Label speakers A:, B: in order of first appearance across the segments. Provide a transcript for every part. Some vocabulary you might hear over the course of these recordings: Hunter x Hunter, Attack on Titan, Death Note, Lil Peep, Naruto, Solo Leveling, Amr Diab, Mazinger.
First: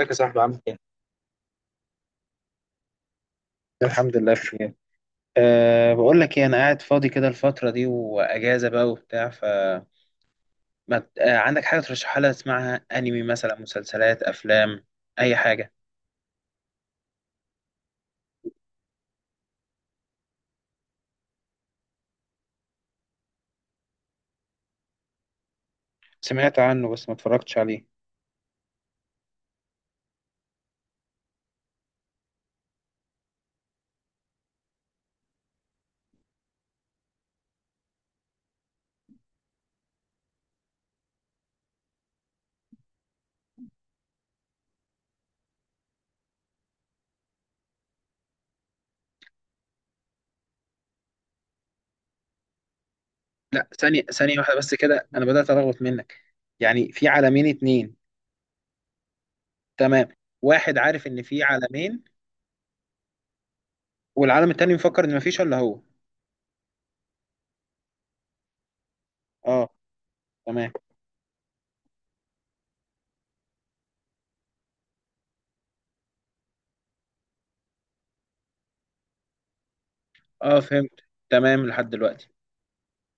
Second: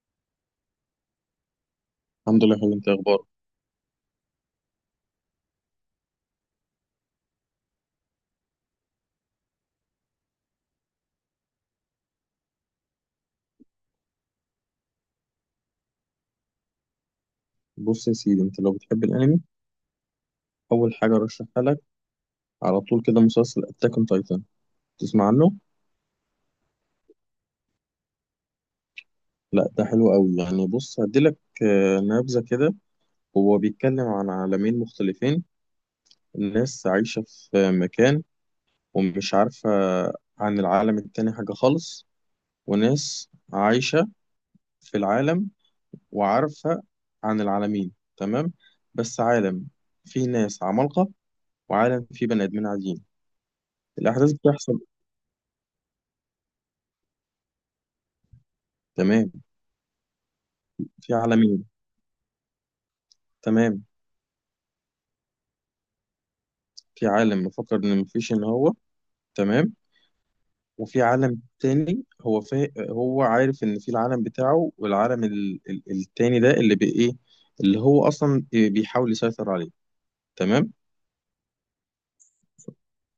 A: ازيك يا صاحبي، عامل ايه؟
B: الحمد لله يا حبيبي، انت إيه اخبارك؟
A: الحمد لله بخير. أه بقول لك ايه، انا قاعد فاضي كده الفتره دي واجازه بقى وبتاع. ف ما... ت- أه عندك حاجه ترشحها لي؟ اسمعها، انمي مثلا، مسلسلات، افلام، اي حاجه.
B: بص يا سيدي، انت لو بتحب الانمي، اول حاجه ارشحها لك على طول كده مسلسل اتاك اون تايتان. تسمع عنه؟
A: سمعت عنه بس ما اتفرجتش عليه.
B: لا، ده حلو قوي يعني. بص هديلك نبذه كده. هو بيتكلم عن عالمين مختلفين. الناس عايشه في مكان ومش عارفه عن العالم التاني حاجه خالص، وناس عايشه في العالم وعارفه عن العالمين. تمام. بس عالم فيه ناس عمالقه وعالم فيه بني ادمين عاديين.
A: لا، ثانيه
B: الاحداث
A: ثانيه واحده بس
B: بتحصل.
A: كده، انا بدات ارغوت منك. يعني في عالمين اتنين؟
B: تمام.
A: تمام. واحد عارف
B: في
A: ان في
B: عالمين.
A: عالمين،
B: تمام.
A: والعالم التاني مفكر ان مفيش الا هو.
B: في عالم مفكر ان مفيش ان هو.
A: اه.
B: تمام.
A: تمام.
B: وفي عالم تاني هو عارف ان في العالم بتاعه، والعالم التاني ده اللي بي... ايه اللي هو اصلا بيحاول يسيطر عليه.
A: اه،
B: تمام.
A: فهمت. تمام لحد دلوقتي.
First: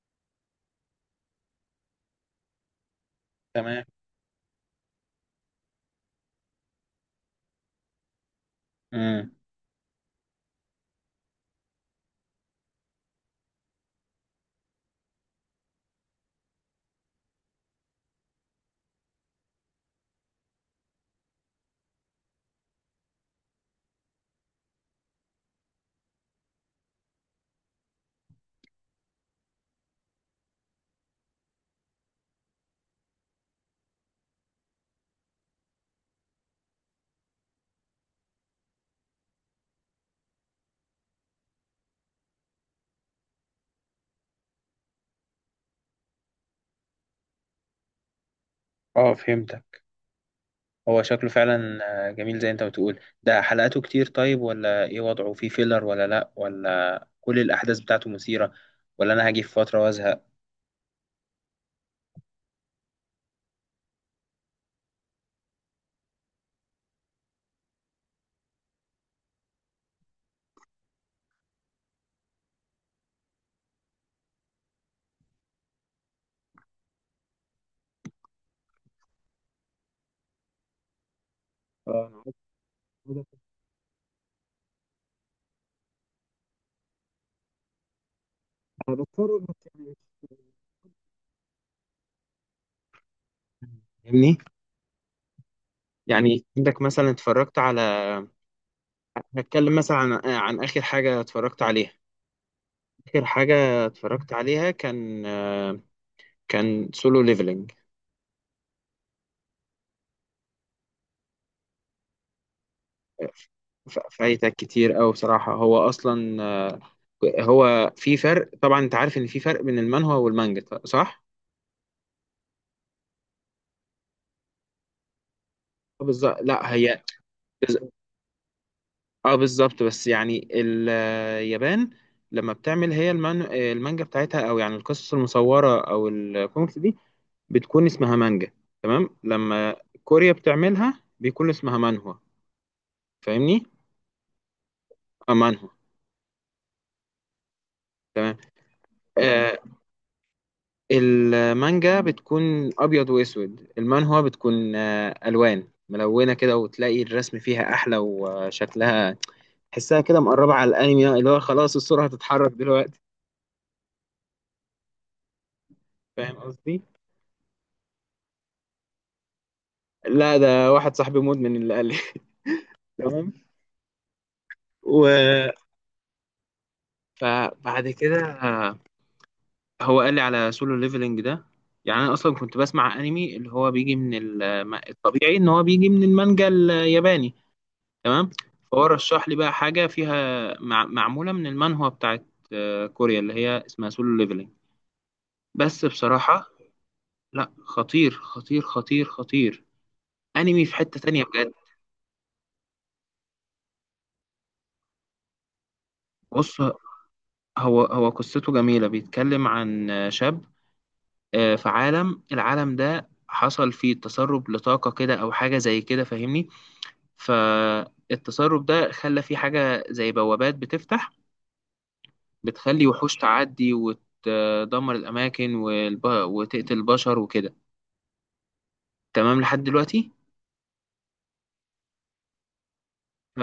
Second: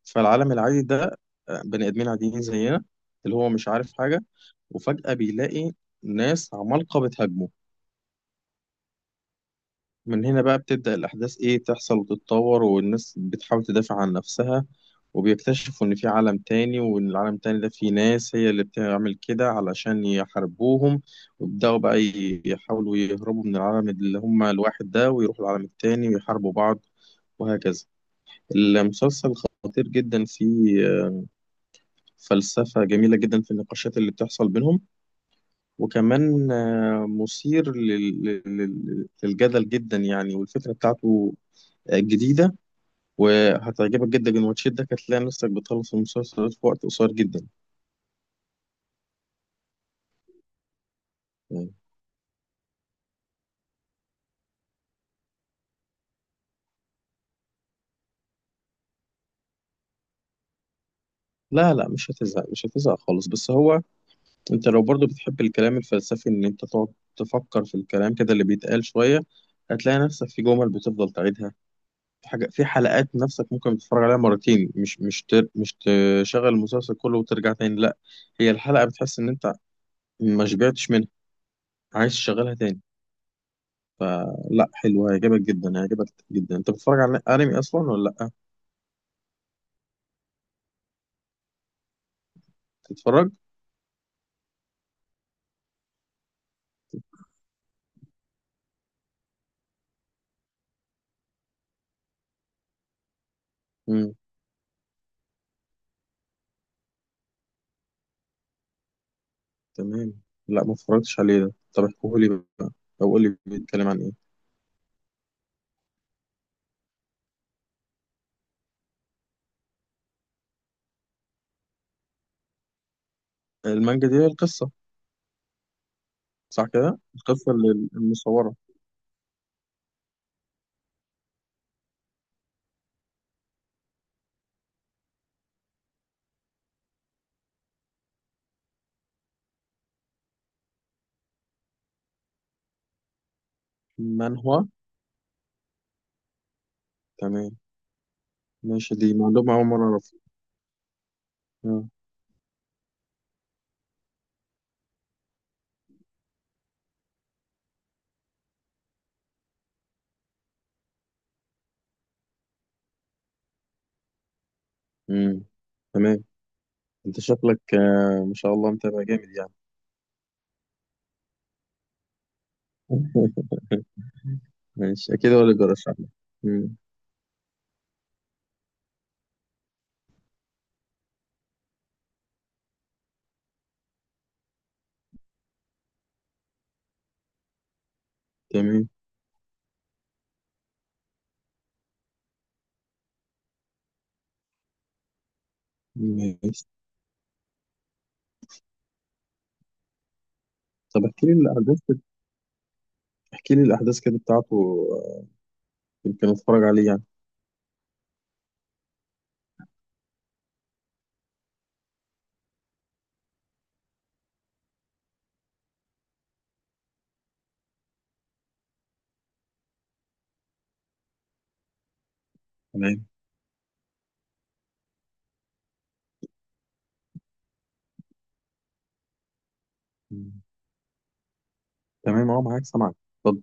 B: فالعالم العادي ده بني ادمين عاديين زينا، اللي هو مش
A: تمام.
B: عارف حاجة، وفجأة بيلاقي ناس عمالقة بتهاجمه.
A: امم.
B: من هنا بقى بتبدأ الأحداث تحصل وتتطور، والناس بتحاول تدافع عن نفسها، وبيكتشفوا إن في عالم تاني وإن العالم التاني ده فيه ناس هي اللي بتعمل كده علشان يحاربوهم. ويبدأوا بقى يحاولوا يهربوا من العالم اللي هم الواحد ده ويروحوا العالم التاني ويحاربوا بعض، وهكذا. المسلسل خطير جدا، فيه فلسفة جميلة جدا في النقاشات اللي بتحصل بينهم، وكمان مثير للجدل جدا يعني، والفكرة بتاعته جديدة، وهتعجبك جدا الماتشات. ده هتلاقي نفسك بتخلص المسلسل في وقت قصير جدا
A: اه، فهمت. هو شكله
B: يعني.
A: فعلا. جميل. زي انت بتقول، ده حلقاته كتير طيب ولا ايه؟ وضعه فيه فيلر ولا لا ولا... كل الاحداث بتاعته مثيرة، ولا انا هاجي في فترة وازهق؟
B: لا، لا، مش هتزهق مش هتزهق خالص. بس هو انت لو برضو بتحب الكلام الفلسفي ان انت تقعد تفكر في الكلام كده اللي بيتقال شوية، هتلاقي نفسك في جمل بتفضل تعيدها. في حاجة، في حلقات نفسك ممكن تتفرج عليها مرتين، مش تشغل المسلسل كله وترجع تاني، لا. هي الحلقة بتحس ان انت ما شبعتش منها،
A: اه.
B: عايز
A: انا عارف
B: تشغلها تاني.
A: ده.
B: لا، حلوة، هيعجبك جدا هيعجبك جدا. انت بتتفرج على انمي اصلا ولا لا؟
A: انا بضطر انك، يعني،
B: بتتفرج؟
A: فاهمني. يعني عندك مثلا اتفرجت على... هتكلم مثلا عن عن اخر حاجه اتفرجت عليها. اخر حاجه
B: امم.
A: اتفرجت عليها كان كان سولو ليفلنج.
B: تمام. لا، ما اتفرجتش عليه ده، طب احكوه لي بقى، او قول لي بيتكلم عن ايه.
A: فايتك كتير أوي بصراحه. هو اصلا هو في فرق طبعا. انت عارف ان في فرق بين المانهوا والمانجا، صح؟
B: المانجا دي هي القصه؟
A: بالظبط.
B: صح
A: لا
B: كده،
A: هي
B: القصه
A: بز-
B: اللي المصوره.
A: اه بالظبط. بس يعني اليابان لما بتعمل هي المانجا بتاعتها، او يعني القصص المصوره او الكوميكس دي، بتكون اسمها مانجا. تمام. لما كوريا بتعملها بيكون اسمها مانهوا. فاهمني؟
B: منهوا؟
A: اه، مانهوا.
B: تمام، ماشي، دي معلومه
A: آه.
B: اول مره اعرفها. آه.
A: المانجا بتكون ابيض واسود. المانهوا بتكون الوان ملونه كده، وتلاقي الرسم فيها احلى، وشكلها تحسها كده مقربة على الأنمي، اللي هو خلاص الصورة هتتحرك دلوقتي.
B: امم. تمام.
A: فاهم قصدي؟
B: انت شكلك ما شاء الله متابع جامد يعني.
A: لا، ده واحد صاحبي مدمن اللي قال لي. تمام.
B: ماشي، اكيد هو اللي
A: و
B: بيرشح لي. امم.
A: فبعد كده هو قال لي على سولو ليفلنج ده. يعني أنا أصلا كنت بسمع أنمي اللي هو بيجي من الطبيعي إن هو بيجي من المانجا الياباني. تمام. فهو
B: تمام.
A: رشح لي بقى حاجة فيها، معمولة من المانهوا بتاعت كوريا، اللي هي اسمها سولو ليفلنج. بس بصراحة،
B: ماشي،
A: لا، خطير خطير خطير خطير. انمي في حتة
B: طب
A: تانية
B: احكي لي
A: بجد.
B: الاحداث، احكي لي الاحداث كده بتاعته، يمكن
A: بص.
B: اتفرج عليه يعني.
A: هو قصته جميلة، بيتكلم عن شاب في العالم ده حصل فيه تسرب لطاقة كده، أو حاجة زي كده، فاهمني؟ فالتسرب ده خلى فيه حاجة زي بوابات بتفتح، بتخلي
B: تمام.
A: وحوش تعدي وتدمر الأماكن وتقتل البشر وكده. تمام لحد دلوقتي.
B: مم. تمام، اه، معاك سامعك.
A: ف...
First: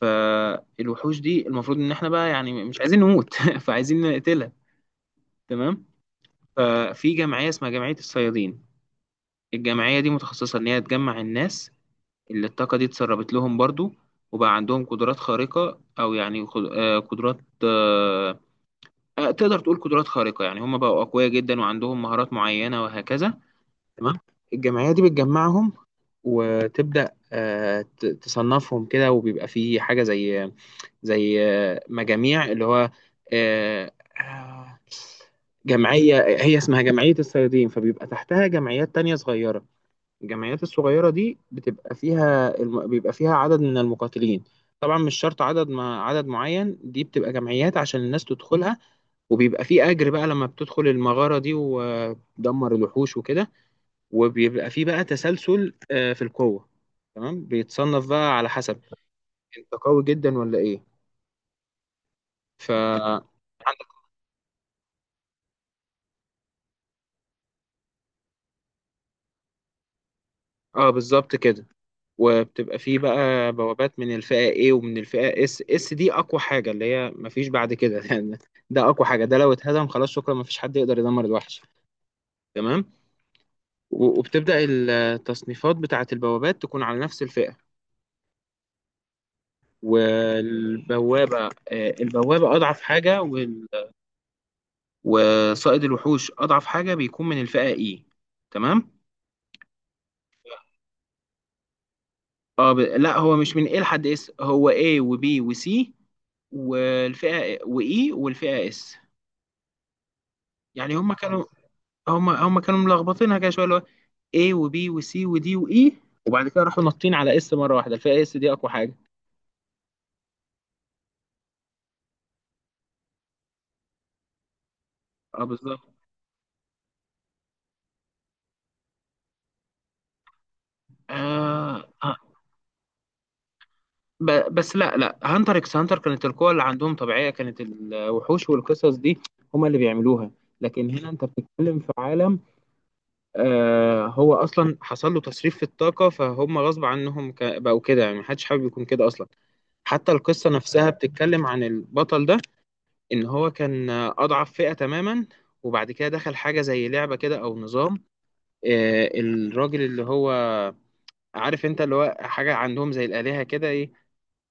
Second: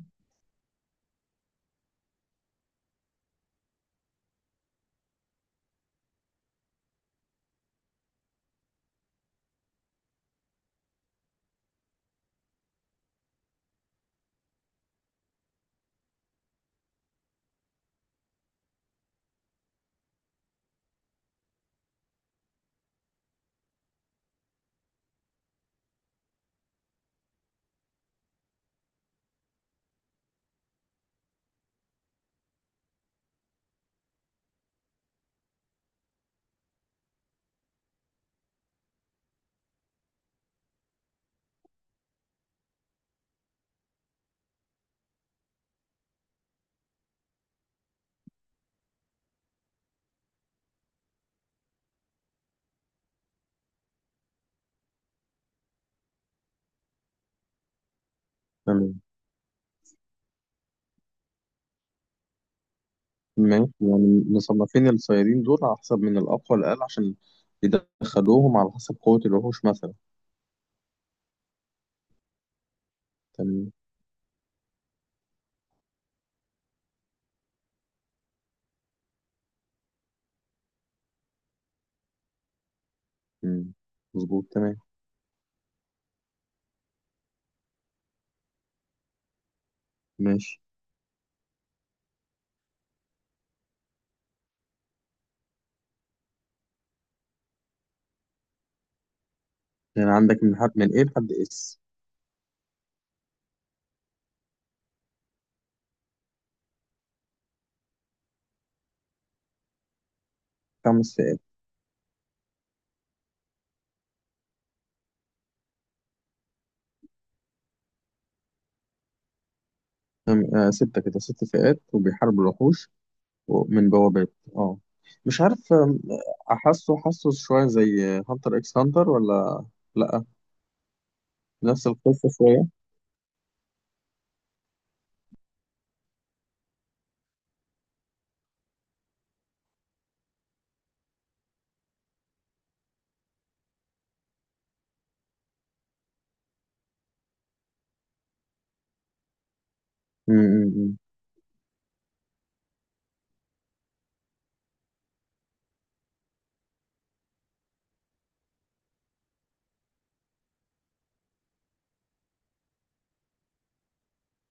A: فالوحوش دي المفروض إن إحنا بقى، يعني، مش عايزين نموت فعايزين نقتلها. تمام. ففي جمعية اسمها جمعية الصيادين. الجمعية دي متخصصة إن هي تجمع الناس اللي الطاقة دي اتسربت لهم برضو، وبقى عندهم قدرات خارقة، أو يعني قدرات، آه، تقدر تقول قدرات خارقة، يعني هم بقوا أقوياء جدا وعندهم مهارات معينة وهكذا. تمام. الجمعية دي بتجمعهم، وتبدأ تصنفهم كده، وبيبقى في حاجة زي زي مجاميع، اللي هو آه، آه، جمعية هي اسمها جمعية الصيادين، فبيبقى تحتها جمعيات تانية صغيرة. الجمعيات الصغيرة دي بيبقى فيها عدد من المقاتلين. طبعا مش شرط عدد، ما عدد معين، دي بتبقى جمعيات عشان الناس تدخلها. وبيبقى في أجر بقى لما بتدخل المغارة دي وتدمر الوحوش وكده. وبيبقى في بقى تسلسل، في القوة. تمام. بيتصنف بقى على حسب
B: اتفضل.
A: انت قوي جدا ولا ايه. ف
B: ماشي،
A: عندك-
B: يعني مصنفين الصيادين دول على حسب من الأقوى للأقل، عشان يدخلوهم على حسب قوة الوحوش مثلا.
A: اه، بالظبط كده. وبتبقى فيه بقى
B: تمام.
A: بوابات من الفئة A ومن الفئة S. S دي أقوى حاجة، اللي هي مفيش بعد كده يعني. ده أقوى حاجة، ده لو اتهدم خلاص شكرا، مفيش حد يقدر يدمر الوحش. تمام.
B: مم. مظبوط.
A: وبتبدأ
B: تمام.
A: التصنيفات بتاعة البوابات تكون على نفس الفئة.
B: ماشي.
A: والبوابة البوابة أضعف حاجة، وصائد الوحوش أضعف حاجة بيكون من الفئة E. تمام.
B: يعني عندك من حد من إيه لحد إس؟
A: اه، لا، هو مش من A لحد S، هو A و B و C والفئة و E والفئة S. يعني
B: خمس
A: هم
B: فئات.
A: كانوا... هم كانوا ملخبطينها كده شويه، اللي هو A و B و C و D و E. وبعد كده راحوا نطين على S مره واحده، الفئه S دي اقوى حاجه.
B: تمام. آه، ستة كده، ست فئات، وبيحاربوا الوحوش من بوابات. اه، مش
A: اه،
B: عارف،
A: بالظبط.
B: حاسه شوية زي هانتر إكس هانتر، ولا؟ لأ، نفس
A: آه آه،
B: القصة شوية.
A: بس لا لا، هانتر اكس هانتر كانت القوة اللي عندهم طبيعية، كانت الوحوش والقصص دي هما اللي بيعملوها. لكن هنا انت بتتكلم في عالم هو اصلا حصل له تصريف في الطاقة، فهم غصب عنهم بقوا كده، يعني محدش حابب يكون كده اصلا. حتى
B: مم،
A: القصة
B: مم،
A: نفسها
B: مم.
A: بتتكلم عن البطل ده، ان هو كان اضعف فئة تماما. وبعد كده دخل حاجة زي لعبة كده او نظام، الراجل، اللي هو عارف انت، اللي هو حاجة عندهم زي الآلهة كده، ايه،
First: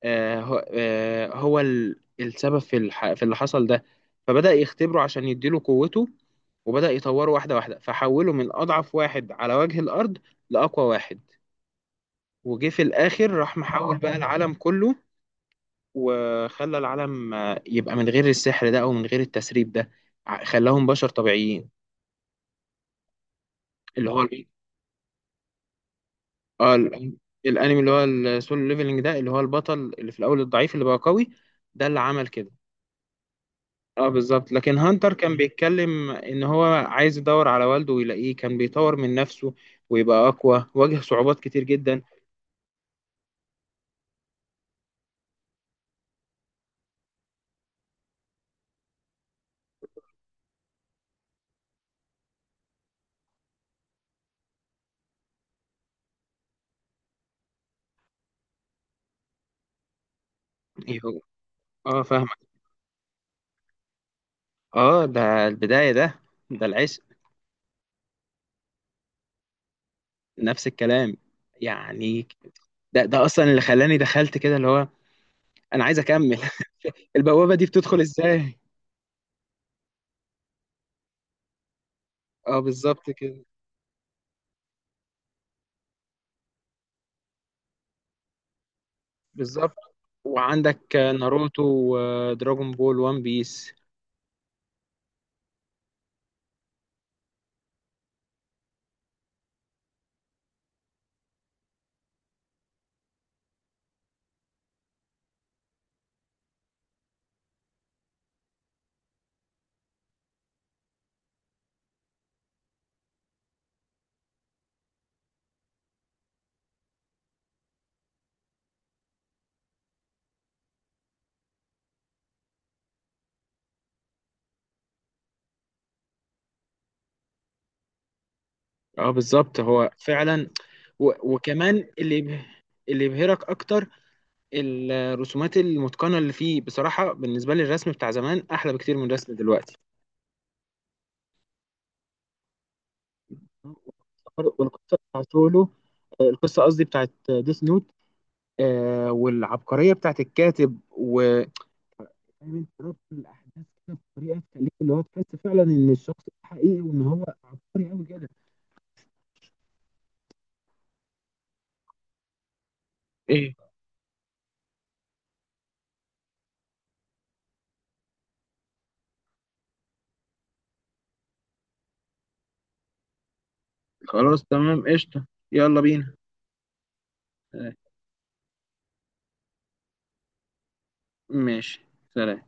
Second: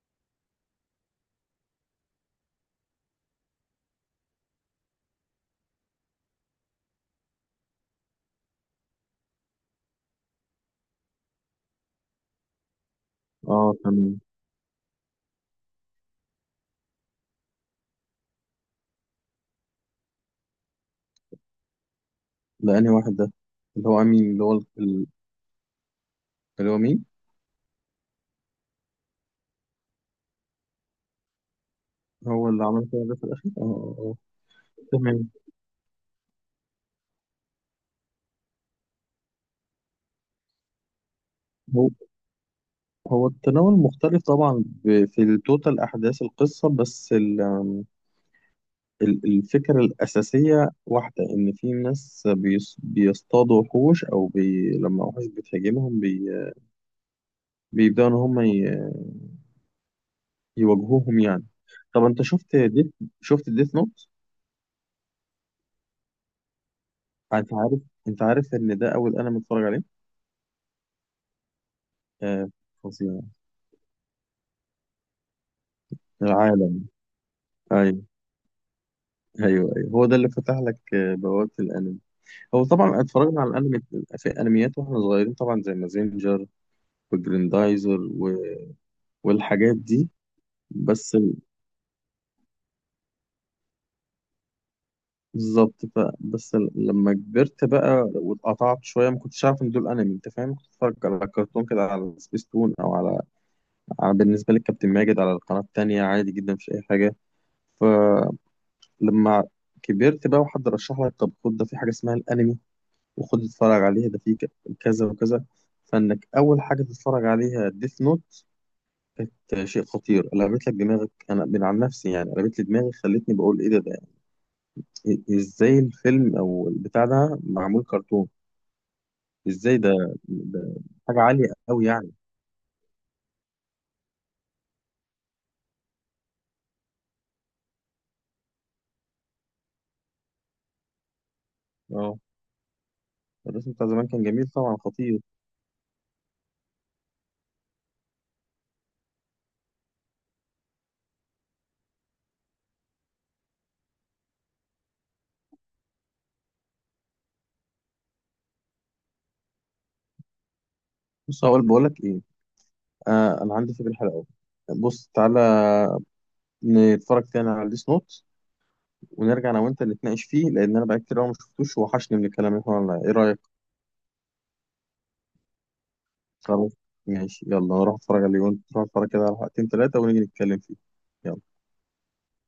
A: هو السبب في اللي حصل ده. فبدأ يختبره عشان يديله قوته، وبدأ يطوره واحدة واحدة، فحوله من أضعف واحد على وجه الأرض لأقوى واحد. وجه في الآخر راح
B: اه،
A: محول بقى
B: تمام.
A: العالم كله، وخلى العالم يبقى من غير السحر ده او من غير التسريب ده. خلاهم بشر طبيعيين.
B: ده أنهي واحد ده؟ اللي هو
A: اللي هو
B: أمين، اللي هو ال- اللي
A: اه،
B: هو مين؟
A: الانمي اللي هو السولو ليفلنج ده، اللي هو البطل اللي في الاول الضعيف اللي بقى قوي، ده اللي عمل
B: هو
A: كده.
B: اللي عمل كده ده في الأخير؟ اه، اه،
A: اه،
B: آه.
A: بالظبط. لكن هانتر
B: تمام.
A: كان بيتكلم ان هو عايز يدور على والده ويلاقيه، كان بيطور من نفسه ويبقى اقوى، واجه صعوبات كتير
B: هو
A: جدا.
B: هو التناول مختلف طبعا، في توتال أحداث القصة، بس الفكرة الأساسية واحدة، إن في ناس بيصطادوا وحوش، أو لما وحوش بتهاجمهم بيبدأوا إن هم يواجهوهم
A: يهو-
B: يعني.
A: اه،
B: طب أنت
A: فاهمك.
B: شفت ديث نوت؟
A: اه، ده البداية ده. ده العشق.
B: أنت عارف أنت عارف إن ده أول أنا متفرج عليه؟
A: نفس الكلام، يعني.
B: آه،
A: ده
B: فظيع.
A: ده اصلا اللي خلاني دخلت كده، اللي هو أنا عايز أكمّل.
B: العالم.
A: البوابة دي بتدخل
B: أيوه،
A: إزاي؟
B: أيوه، أيوه، هو ده اللي فتح لك بوابة الأنمي. هو طبعا
A: بالضبط
B: اتفرجنا
A: كده،
B: على الانمي. في انميات واحنا صغيرين طبعا، زي مازينجر وجريندايزر والحاجات
A: بالضبط.
B: دي.
A: وعندك
B: بس ال-
A: ناروتو ودراجون بول، وان بيس.
B: بالظبط لما كبرت بقى واتقطعت شويه، ما كنتش عارف ان دول انمي انت فاهم. كنت اتفرج على كرتون كده، على سبيس تون او على، بالنسبه للكابتن ماجد، على القناه التانيه عادي جدا، مش اي حاجه. فلما كبرت بقى وحد رشح لك، طب خد ده في حاجه اسمها الانمي، وخد اتفرج عليها ده في كذا وكذا. فانك اول حاجه تتفرج عليها ديث نوت، شيء خطير، قلبت لك دماغك. انا من عن نفسي يعني قلبت لي دماغي، خلتني بقول ايه ده إيه، ازاي الفيلم او البتاع ده معمول كرتون؟
A: بالضبط،
B: ازاي
A: هو
B: ده,
A: فعلًا.
B: ده
A: و
B: حاجه عاليه قوي
A: وكمان
B: يعني.
A: اللي يبهرك أكتر الرسومات المُتقَنة اللي فيه. بصراحة بالنسبة لي الرسم بتاع زمان أحلى بكتير من الرسم دلوقتي.
B: اه. الرسم بتاع زمان كان جميل طبعا،
A: والقصة
B: خطير.
A: بتاعة سولو، القصة، قصدي، بتاعة Death Note، والعبقرية بتاعة الكاتب فاهم انت ربط الاحداث كده بطريقه تخليك، اللي هو، تحس فعلا ان الشخص ده حقيقي وان هو عبقري قوي كده.
B: بص، بقول لك ايه. آه، انا
A: ايه؟
B: عندي فكره حلوه قوي. بص تعالى، نتفرج تاني على ديس نوت، ونرجع انا وانت نتناقش فيه، لان انا بقى كتير قوي ما شفتوش، وحشني من الكلام اللي احنا قلناه. ايه رايك؟
A: خلاص، تمام، قشطة. يلا بينا.
B: خلاص، ماشي، يلا
A: آه،
B: نروح اتفرج عليه، وانت تروح اتفرج كده على حلقتين ثلاثه، ونيجي نتكلم فيه. يلا.
A: ماشي، سلام.